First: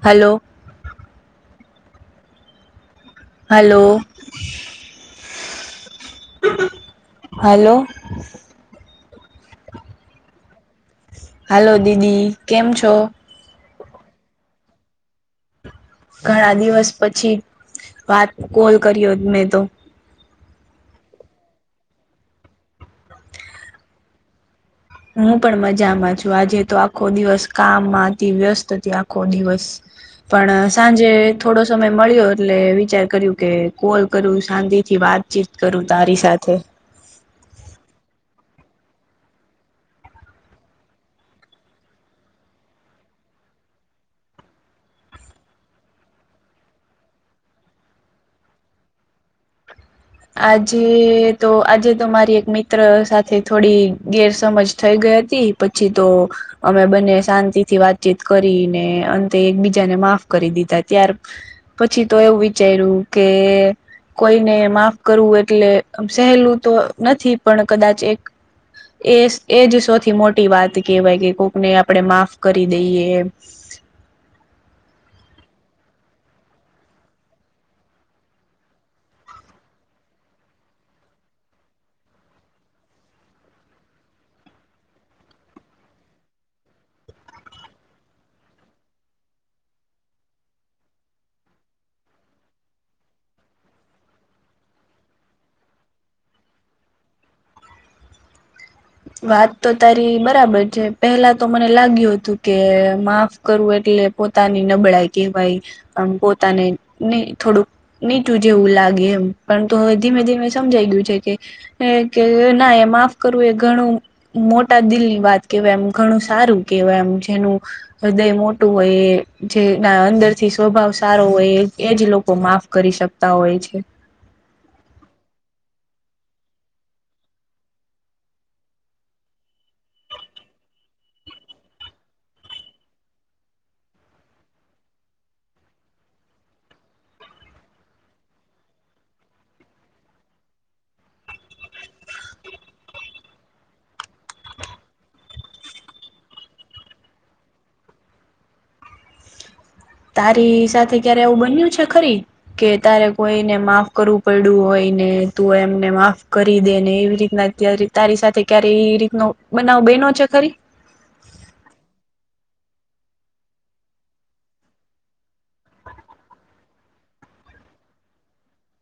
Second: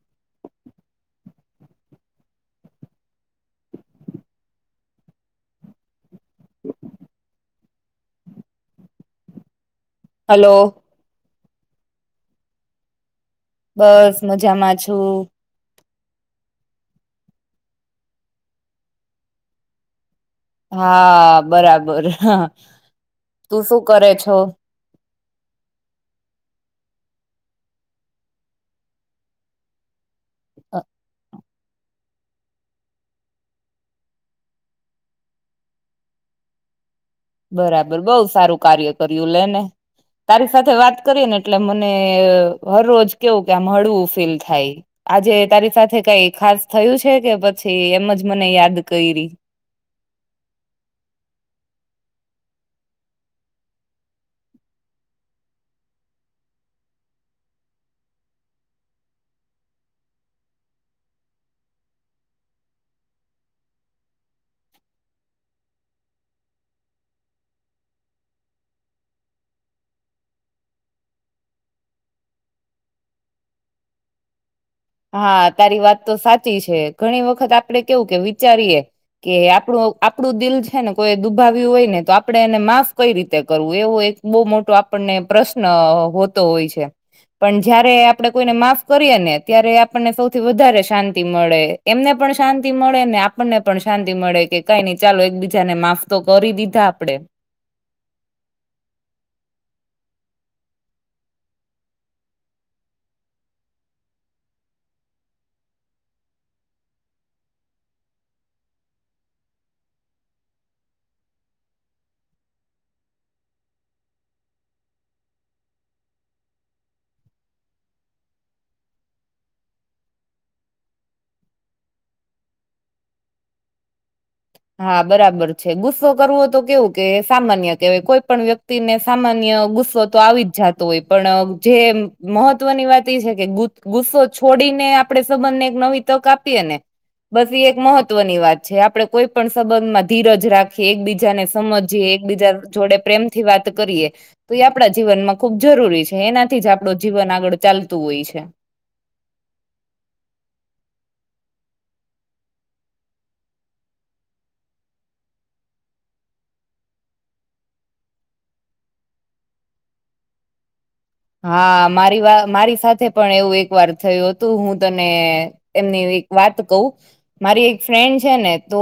Hello hello hello hello hello દીદી, કેમ છો? બસ મજામાં છું. ઘણા દિવસ પછી વાત કોલ કર્યો મેં તો હા, બરાબર હ તું શું કરે છો? હું પણ મજામાં છું આજે તો આખો દિવસ કામમાં હતી, વ્યસ્ત હતી આખો દિવસ પણ સાંજે થોડો સમય મળ્યો, એટલે વિચાર કર્યું કે કોલ કરું શાંતિ થી વાતચીત કરું તારી સાથે બરાબર બઉ સારું કાર્ય કર્યું લેને તારી સાથે વાત કરી ને એટલે મને હર રોજ કેવું કે આમ હળવું ફીલ થાય. આજે તારી સાથે કઈ ખાસ થયું છે કે, પછી એમ જ મને યાદ કયરિ આજે તો, આજે તો મારી એક મિત્ર સાથે થોડી ગેરસમજ થઈ ગઈ હતી, પછી તો અમે બંને શાંતિથી વાતચીત કરી ને, અંતે એકબીજાને માફ કરી દીધા ત્યાર પછી તો એવું વિચાર્યું કે, કોઈને માફ કરવું એટલે સહેલું તો નથી, પણ કદાચ એક એ એજ સૌથી મોટી વાત કેવાય કે કોકને આપણે માફ કરી દઈએ એમ હા, તારી વાત તો સાચી છે, ઘણી વખત આપડે કેવું કે વિચારીએ કે આપણું, આપણું દિલ છે ને કોઈ એ દુભાવ્યું હોય ને તો, આપડે એને માફ કઈ રીતે કરવું એવું એક બહુ મોટો આપણને પ્રશ્ન હોતો હોય છે. પણ જયારે આપણે કોઈને માફ કરીએ ને ત્યારે આપણને સૌથી વધારે શાંતિ મળે એમને પણ શાંતિ મળે ને આપણને પણ શાંતિ મળે કે કઈ નઈ ચાલો એક બીજા ને માફ તો કરી દીધા આપડે વાત તો તારી બરાબર છે પેલા તો મને લાગ્યું તું કે માફ કરવું એટલે પોતાની નબળાઈ કેવાય પોતાને નને થોડુંક નીચું જેવું લાગે એમ પર તો હવે ધીમે ધીમે સમજાઈ ગયું છે કે એ કે ના એ માફ કરવું એક ઘણું મોટા દિલની વાત કેવાય એમ ઘણું સારું કેવાય એમ જેનું હૃદય મોટુ હોય એ જેના અંદર થી સ્વભાવ સારો હોય એ એજ લોકો માફ કરી શક તા હોય છે હા બરાબર છે ગુસ્સો કરવો તો કેવું કે સામાન્ય કેવાય કોઈ પણ વ્યક્ત ક્તિ ને સામાન્ય ગુસ્સો તો આવી જ જાતો હોય પણ જે મહત્વની વાત એ છે કે ગૂ ગુસ્સો છોડીને આપડે સંબંધને એક નવી તક આપીએ ને બસ ઈ એક મહત્વની વાત છે આપડે કોઈ પણ સંબંધ માં ધીરજ રાખીએ એકબીજાને સમજીએ એકબીજા જોડે પ્રેમથી વાત કરીએ તો એ આપણા જીવનમાં ખુબ જરૂરી છે એનાથી જ આપણું જીવન આગળ ચાલતું હોય છે તારી સાથે ક્યારે એવું બન્યું છે ખરી કે તારે કોઈને માફ કરવું પડ્યું હોય ને તું એમને માફ કરી દે ને એવી રીતના ત્યારે તારી સાથે ક્યારે એ રીતનો બનાવ બયનો છે ખરી હા મારી વા મારી સાથે પણ એવું એક વાર થયું હતું હું તને એમને હવે એક વાત કહું મારી એક ફ્રેન્ડ છે ને તો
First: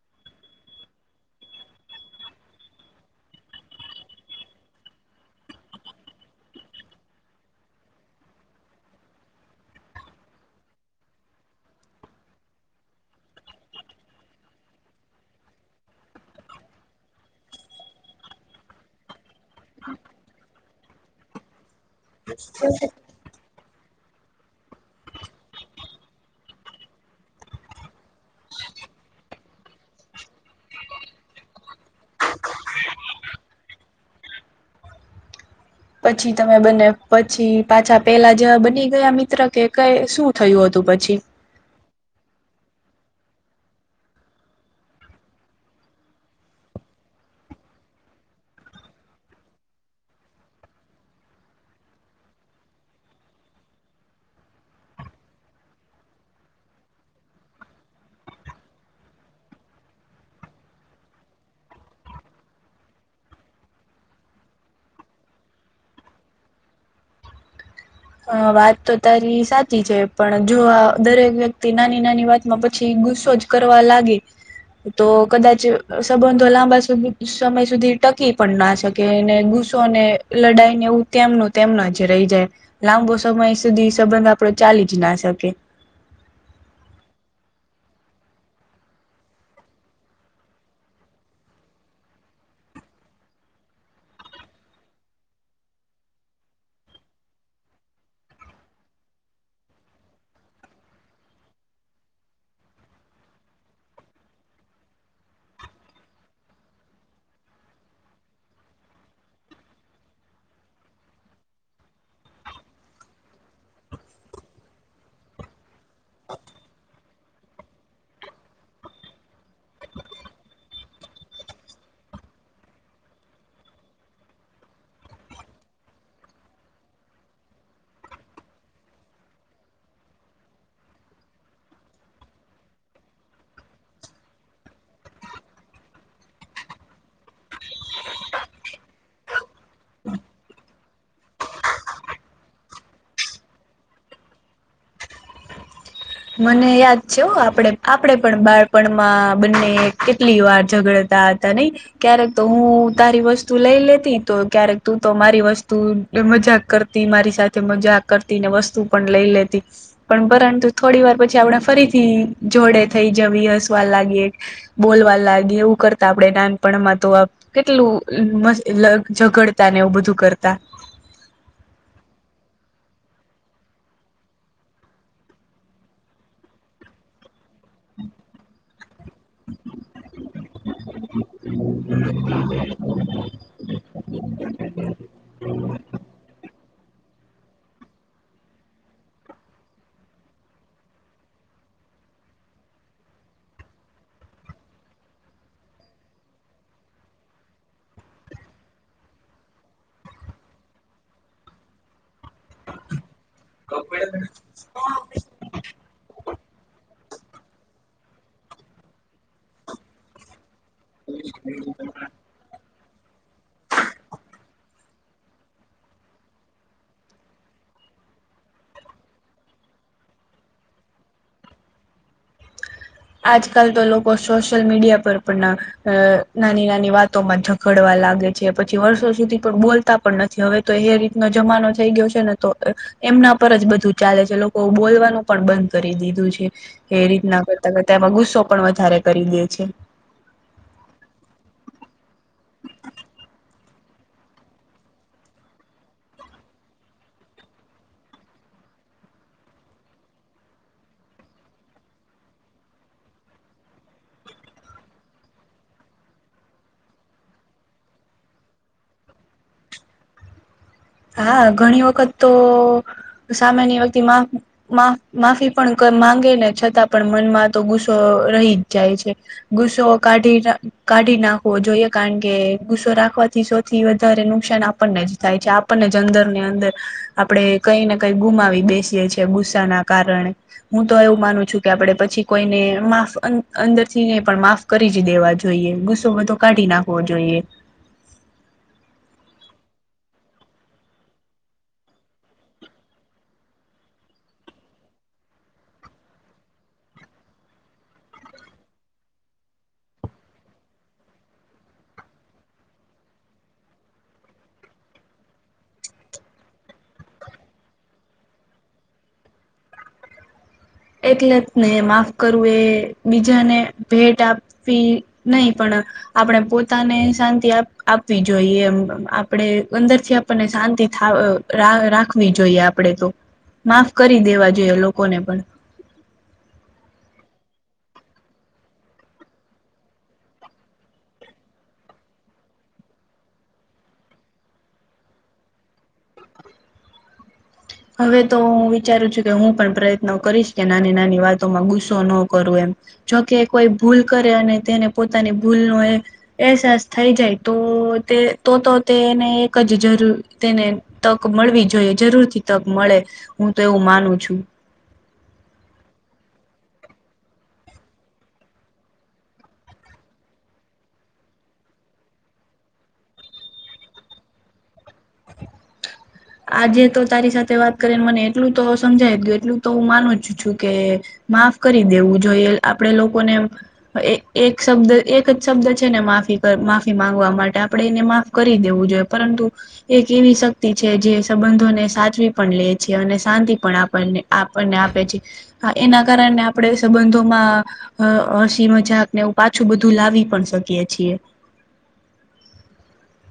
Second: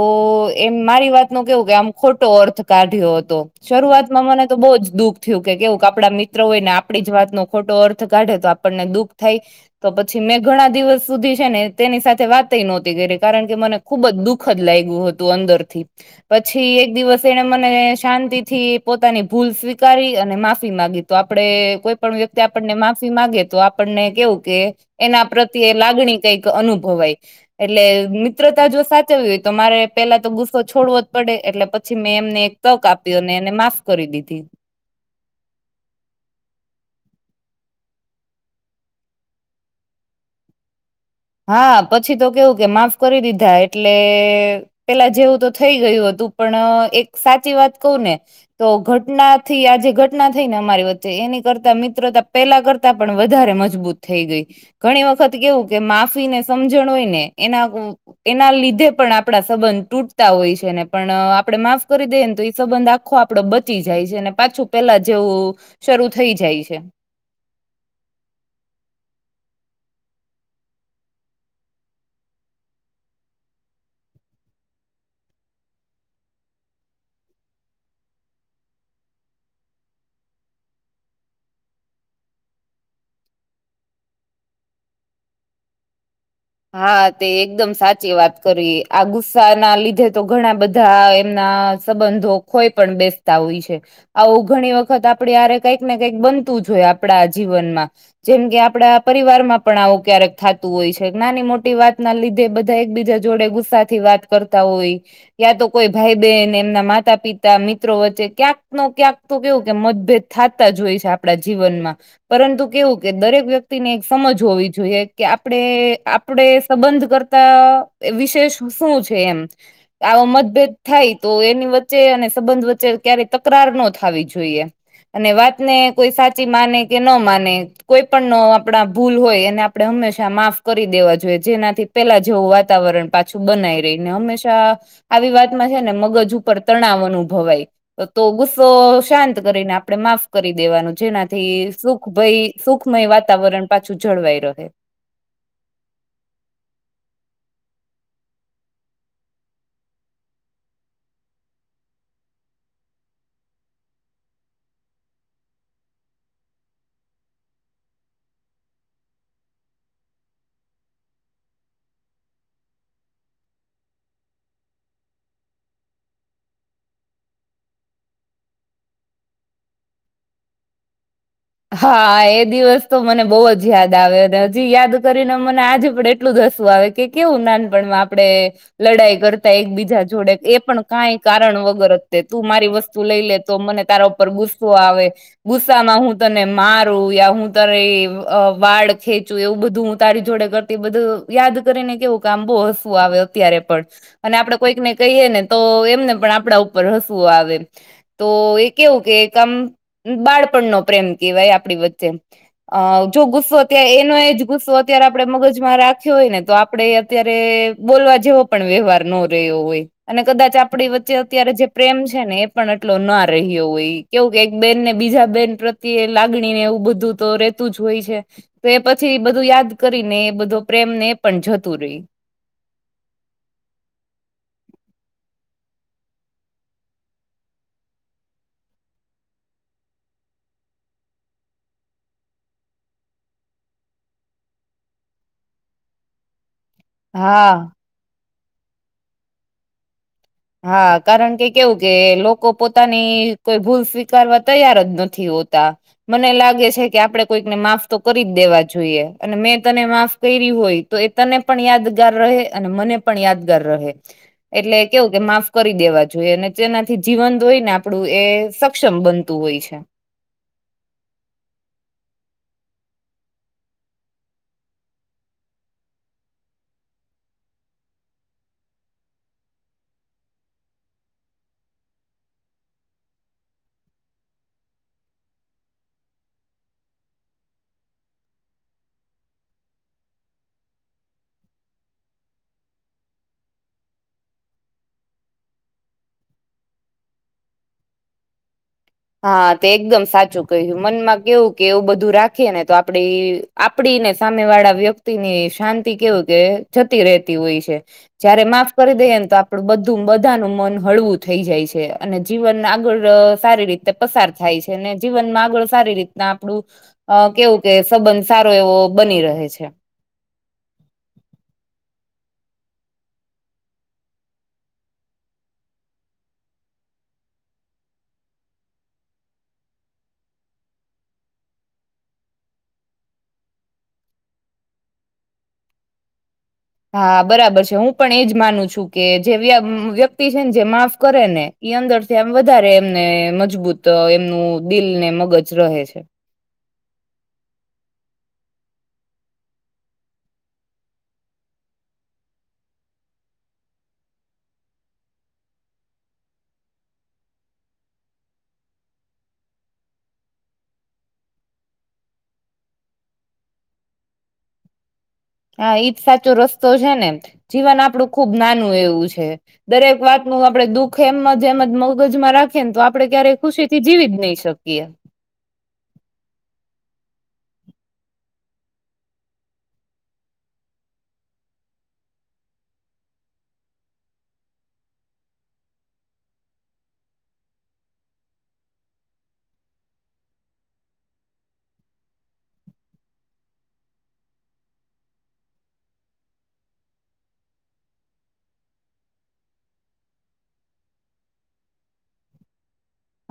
એમ મારી વાત નું કેવું કે આમ ખોટો અર્થ કાઢ્યો હતો શરૂઆતમાં મને તો બહુ જ દુઃખ થયું કે કેવું આપડા મિત્ર હોય ને આપ આપડી જ વાત નો ખોટો અર્થ કાઢે તો આપણને દુઃખ થાય તો પછી મેં ઘણા દિવસ સુધી છે ને તેની સાથે વાતય નહોતી કરી કારણ કે મને ખુબ જ દુઃખદ લાઈ ગયું હતું અંદરથી પછી એક દિવસ એને મને શાંતિ થી પોતાની ભૂલ સ્વીકારી અને માફી માગી તો આપડે કોઈ પણ વ્યક્તિ આપણને માફી માંગે તો આપ આપણને કેવું કે એના પ્રત્યે લાગણી કઈક અનુભવાય એટલે મિત્રતા જો સાચવવી હોય તો મારે પેલા તો ગુસ્સો છોડવો જ પડે એટલે પછી મેં એમને તક આપી અને એને માફ કરી દીધી પછી તમે બંને પછી પાછા પેલા જેવા બની ગયા મિત્ર કે કઈ શું થયું હતું પછી હા પછી તો કેવું કે માફ કરી દીધા એટલે પેલા જેવું તો થઈ ગયું હતું પણ એક સાચી વાત કહું ને તો ઘટના થી આજે ઘટના થઈ ને અમારી વચ્ચે એની કરતા મિત્રતા પેલા કરતા પણ વધારે મજબૂત થઈ ગઈ ઘણી વખત કેવું કે માફ ને સમજણ હોય ને એના એના લીધે પણ આપણા સંબંધ તૂટતા હોય છે ને પણ આપડે માફ કરી દઈએને તો એ સંબંધ આખો આપડે બચી જાય છે અને પાછું પેલા જેવું શરૂ થઈ જાય છે અ વાત તો તારી સાચી છે પણ જો આ દરેક વ્યક્તિ નાની નાની વાતમાં પછી ગુસ્સો જ કરવા લાગે તો કદાચ સંબંધો લાંબા સ સમય સુધી ટકી પણ ના શકે કે એને ગુસ્સો ને લડાઈ ને એવું તેમનું તેમના જ રહી જાય લાંબો સમય સુધી સંબંધ આપડો ચાલી જ ના શકે હા તે એકદમ સાચી વાત કરી આ ગુસ્સા ના લીધે તો ઘણા બધા એમના સંબંધો ખોઈ પણ બેસતા હોય છે આવું ઘણી વખત આપડી હાંરે કઈક ને કંઈક બનતું જ હોય આપણા જીવનમાં જેમ કે આપડા પરિવાર માં પણ આવું ક્યારેક થાતું હોય છે નાની મોટી વાત ના લીધે બધા એક બીજા જોડે ગુસ્સા થી વાત કરતા હોય યા તો કોઈ ભાઈ બહેન એમના માતા પિતા મિત્રો વચ્ચે ક્યાંક નો ક્યાંક તો કેવું કે મતભેદ થાતા જ હોય છે આપણા જીવનમાં પરંતુ કેવું કે દરેક વ્યક્તિને એક સમજ હોવી જોઈએ કે આપણેે આપડે સંબંધ કરતા વિશેષ શું છે એમ આવો મતભેદ થાય તો એની વચ્ચે અને સંબંધ વચ્ચે ક્યારેય તકરાર ન થાવી જોઈએ. અને વાત ને કોઈ સાચી માને કે ન માને કોઈ પણ ન આપણા ભૂલ હોય એને આપડે હંમેશા માફ કરી દેવા જોઈએ જેનાથી પેલા જેવું વાતાવરણ પાછું બનાઈ રહીને હંમેશા આવી વાતમાં છે ને મગજ ઉપર તણાવ અનુભવાય તો ગુસ્સો શાંત કરીને આપણે માફ કરી દેવાનું જેનાથી સુખભાઈ સુખમય વાતાવરણ પાછું જળવાઈ રહે. મને યાદ છે હો આપડે આપડે પણ બાળપણમાં બંને કેટલી વાર ઝગડ તા તા નહી ક્યારેક તો હું તારી વસ્તુ લઈ લેતી તો ક્યારેક તું તો મારી વસ્તુ મજાક કરતી મારી સાથે મજાક કરતી ને વસ્તુ પણ લઈ લેતી પણ પરંતુ થોડી વાર પછી આપણે ફરીથી જોડે થઈ જવી હસવા લાગી બોલવા લાગી એવું કરતા આપડે નાનપણમાં તો કેટલું મસ્ત ઝઘડતા ને એવું બધું કરતા હા એ દિવસ તો મને બઉ જ યાદ આવે અને હજી યાદ કરીને મને આજે પણ એટલું જ હસું આવે કે કેવું નાનપણમાં આપણે લડાઈ કરતા એકબીજા જોડે એ પણ કાઈ કારણ વગર જ તે તું મારી વસ્તુ તું લઈ લે તો મને તારા ઉપર ગુસ્સો આવે ગુસ્સામાં હું તને મારું યા હું તારે વાળ ખેંચું એવું હું તારી જોડે કર તે બધું યાદ કરી ને કેવું કામ બહુ હસવું આવે અત્યારે પણ અને આપડે કોઈકને કહીએ ને તો એમને પણ આપડા ઉપર હસવું આવે તો એ કેવું કે આમ બાળપણ નો પ્રેમ કેવાય આપણી વચ્ચે અ જો ગુસ તો તે એનો એ ગુસ્સો અત્યારે આપણે મગજ માં રાખ્યો હોય ને તો આપડે અત્યારે બોલવા જેવો પણ વ્યવહાર નો રહ્યો હોય અને કદાચ આ આપણી વચ્ચે અત્યારે જે પ્રેમ છે. ને એ પણ એટલો ના રહ્યો હોય કેવું કે એક બેન ને બીજા બેન લાગણી ને એવું બધું તો રેતું જ હોય છે. તો એ પછી બધું યાદ કરીને એ બધો પ્રેમને એ પણ જતું રહી. આજકાલ તો લોકો સોશિયલ મીડિયા પર પણ અ નાની નાની વાતોમાં જ ઘડવા લાગે છે, પછી વર્ષો સુધી પણ બોલતા પણ નથી હવે તો એ રીતનો જમાનો થઈ ગયો છે ને તો એમના પર જ બધું ચાલે છે, લોકો બોલવાનું પણ બંધ કરી દીધું છે. એ રીતના હા કરતા કરતા એમાં ગુસ્સો પણ વધારે કરી દે છે. હા કારણ કે કેઉ કે લોકો પોતાની કોઈ ભૂલ સ્વીકારવા તૈયાર જ નથી હોતા મને લાગે છે કે આપડે કોઈકને માફ તો કરી જ દેવા જોઈએ અને મેં તને માફ કયરી હોય તો એ તને પણ યાદગાર રહે અને મને પણ યાદગાર રહે એટલે કેવું કે માફ કરી દેવા જોઈએ અને જેનાથી જીવન ધ હોઈ ને આપડું એ સક્ષમ બનતું હોય છે, હા ઘણી વખત તો સામેની વખતે માં માં માફી પણ માંગે ને છતાં પણ મનમાં તો ગુસ્સો રહી જ જાય છે. ગુસ્સો કાઢી કાઢી નાખવો જોઈએ કારણ કે ગુસ્સો રાખવાથી સૌથી વધારે નુકસાન આપ પણનેજ થાય છે આપ આપને જ અંદર ની અંદર આપડે કઈ ને કઈ ગુમાવી બેસીએ છીએ ગુસ્સા ના કારણે. હું તો એવું માનું છું કે આપડે પછી કોઈને માફ અં-અંદર થી નને પણ માફ કરી જ દેવા જોઈએ ગુસ્સો બધો કાઢી નાખવો જોઈએ. હા તે એકદમ સાચું કહ્યું મનમાં કેવું કે એવું બધું રાખીયેને તો આપડે એ આપડી ને સામે વાળા વ્યક્તિની શાંતિ કેવું કે જતી રહેતી હોય છે. જયારે માફ કરી દઈએને તો આપડું બધું બધાનુ મન હળવું થઈ જાય છે, અને જીવન આગળ અહ સારી રીતે છેને જીવનમાં આગળ સારી રીતના આપણું અહ કેવું કે સંબંધ સારો એવો બની રહે છે. એટલે જ ને માફ કરવું એ બીજાને ભેટ આપ વી નહી પણ આપડે પોતાને શાંતિ આપ-આપવી જોઈએ એમ આપડે અંદરથી આપ આપને શાંતિ થાવ રાખવી જોઈએ આપડે તો માફ કરી દેવા જોઈએ લોકોને પણ. હા બરાબર છે, હું પણ એજ માનું છું કે જેવી આ વ્યક્તિ છેને જે માફ કરેને ઈ અંદર થી આમ વધારે એમને મજબૂત એમનું દિલને મગજ રહે છે. હવે તો હું વિચારું છું કે હું પણ પ્રયત્નો કરીશ કે નાની નાની વાતોમાં ગુસ્સો ન કરું એમ. જોકે કોઈ ભૂલ કરે અને તેને પોતાની ભૂલનો એ અહેસાસ થઈ જાય તો તે તો તો તેને એકજ જરૂર તેને તક મળવી જોઈએ જરૂર થી તક મળે હું તો એવું માનું છું. હા ઈજ સાચો રસ્તો છે ને જીવન આપડું ખુબ નાનું એવું છે. દરેક વાતનું આપડે દુઃખ એમ જ એમ જ મગજમાં રાખીએ ને તો આપડે ક્યારેય ખુશી થી જીવીજ નહી શકીએ. આજે તો તારી સાથે વાત કરીને મને એટલું તો સમજાય ગયુ એટલું તો હું માનું જ છું કે માફ કરી દેવું જોઈએ, આપડે લોકોને. એ એક શબ્દ એક જ શબ્દ છે ને માફી પ માફી માંગવા માટે આપણેે એને માફ કરી દેવું જોઈએ પરંતુ એક એવી શક્તિ છે જે સંબંધોને સાચવી પણ લે છે, અને શાંતિ પણ આપણને આપણને આપે છે. હા એના કારણે આપણે સંબંધોમાં અહ હસી મજાકને એવું પાછું બધું લાવી પણ શકીએ છીએ.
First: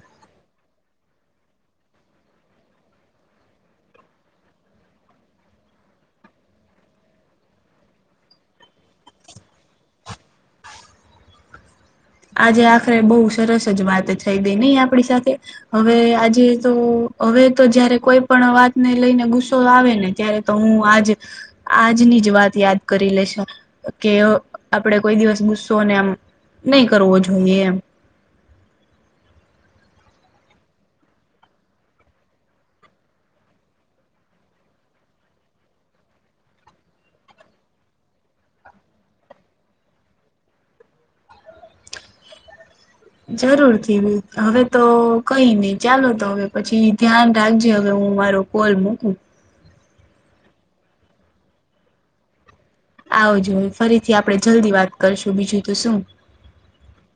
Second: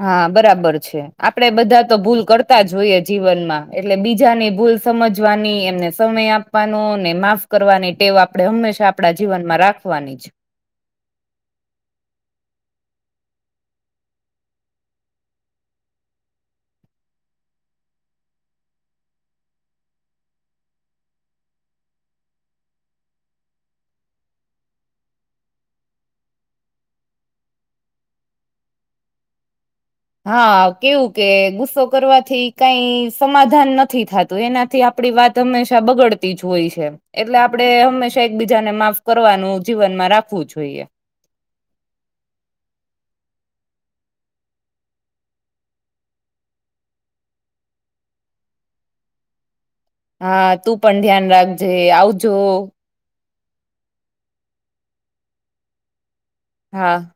હા બરાબર છે. આપડે બધા તો ભૂલ કરતા જ જોઈએ જીવનમાં એટલે બીજાની ભૂલ સમજવાની એમને સમય આપવાનો ને માફ કરવાની ટેવ આપડે હંમેશા આપડે જીવનમાં રાખ વાની જ. આજે આખરે બહુ સરસ જ વાત થઈ ગઈ નહી આપડી સાથે? હવે આજેતો હવેતો જયારે કોઈ પણ વાતને લઈને ગુસ્સો આવે ને ત્યારે તો હું આજ આજની જ વાત યાદ કરી લેશું છે કે આપડે કોઈ દિવસ ગુસ્સોને આમ નહી કરવો જોઈએ એમ. હા કેવું કે ગુસ્સો કરવાથી કઈ સમાધાન નથી થતું એનાથી આપ પડી વાત હંમેશા બગડતી જ હોય છે. એટલે આપડે હંમેશા એકબીજાને માફ કરવાનું જીવનમાં રાખવું જોઈએ. જરૂર થી હવે તો કઈ નહી ચાલો તો હવે પછી ધ્યાન રાખજે હવે હું મારો. કોલ મુકું. હા તું પણ ધ્યાન રાખજે આવજો આવજો ફરીથી આપણે જલ્દી વાત કરશું બીજું તો શું હા.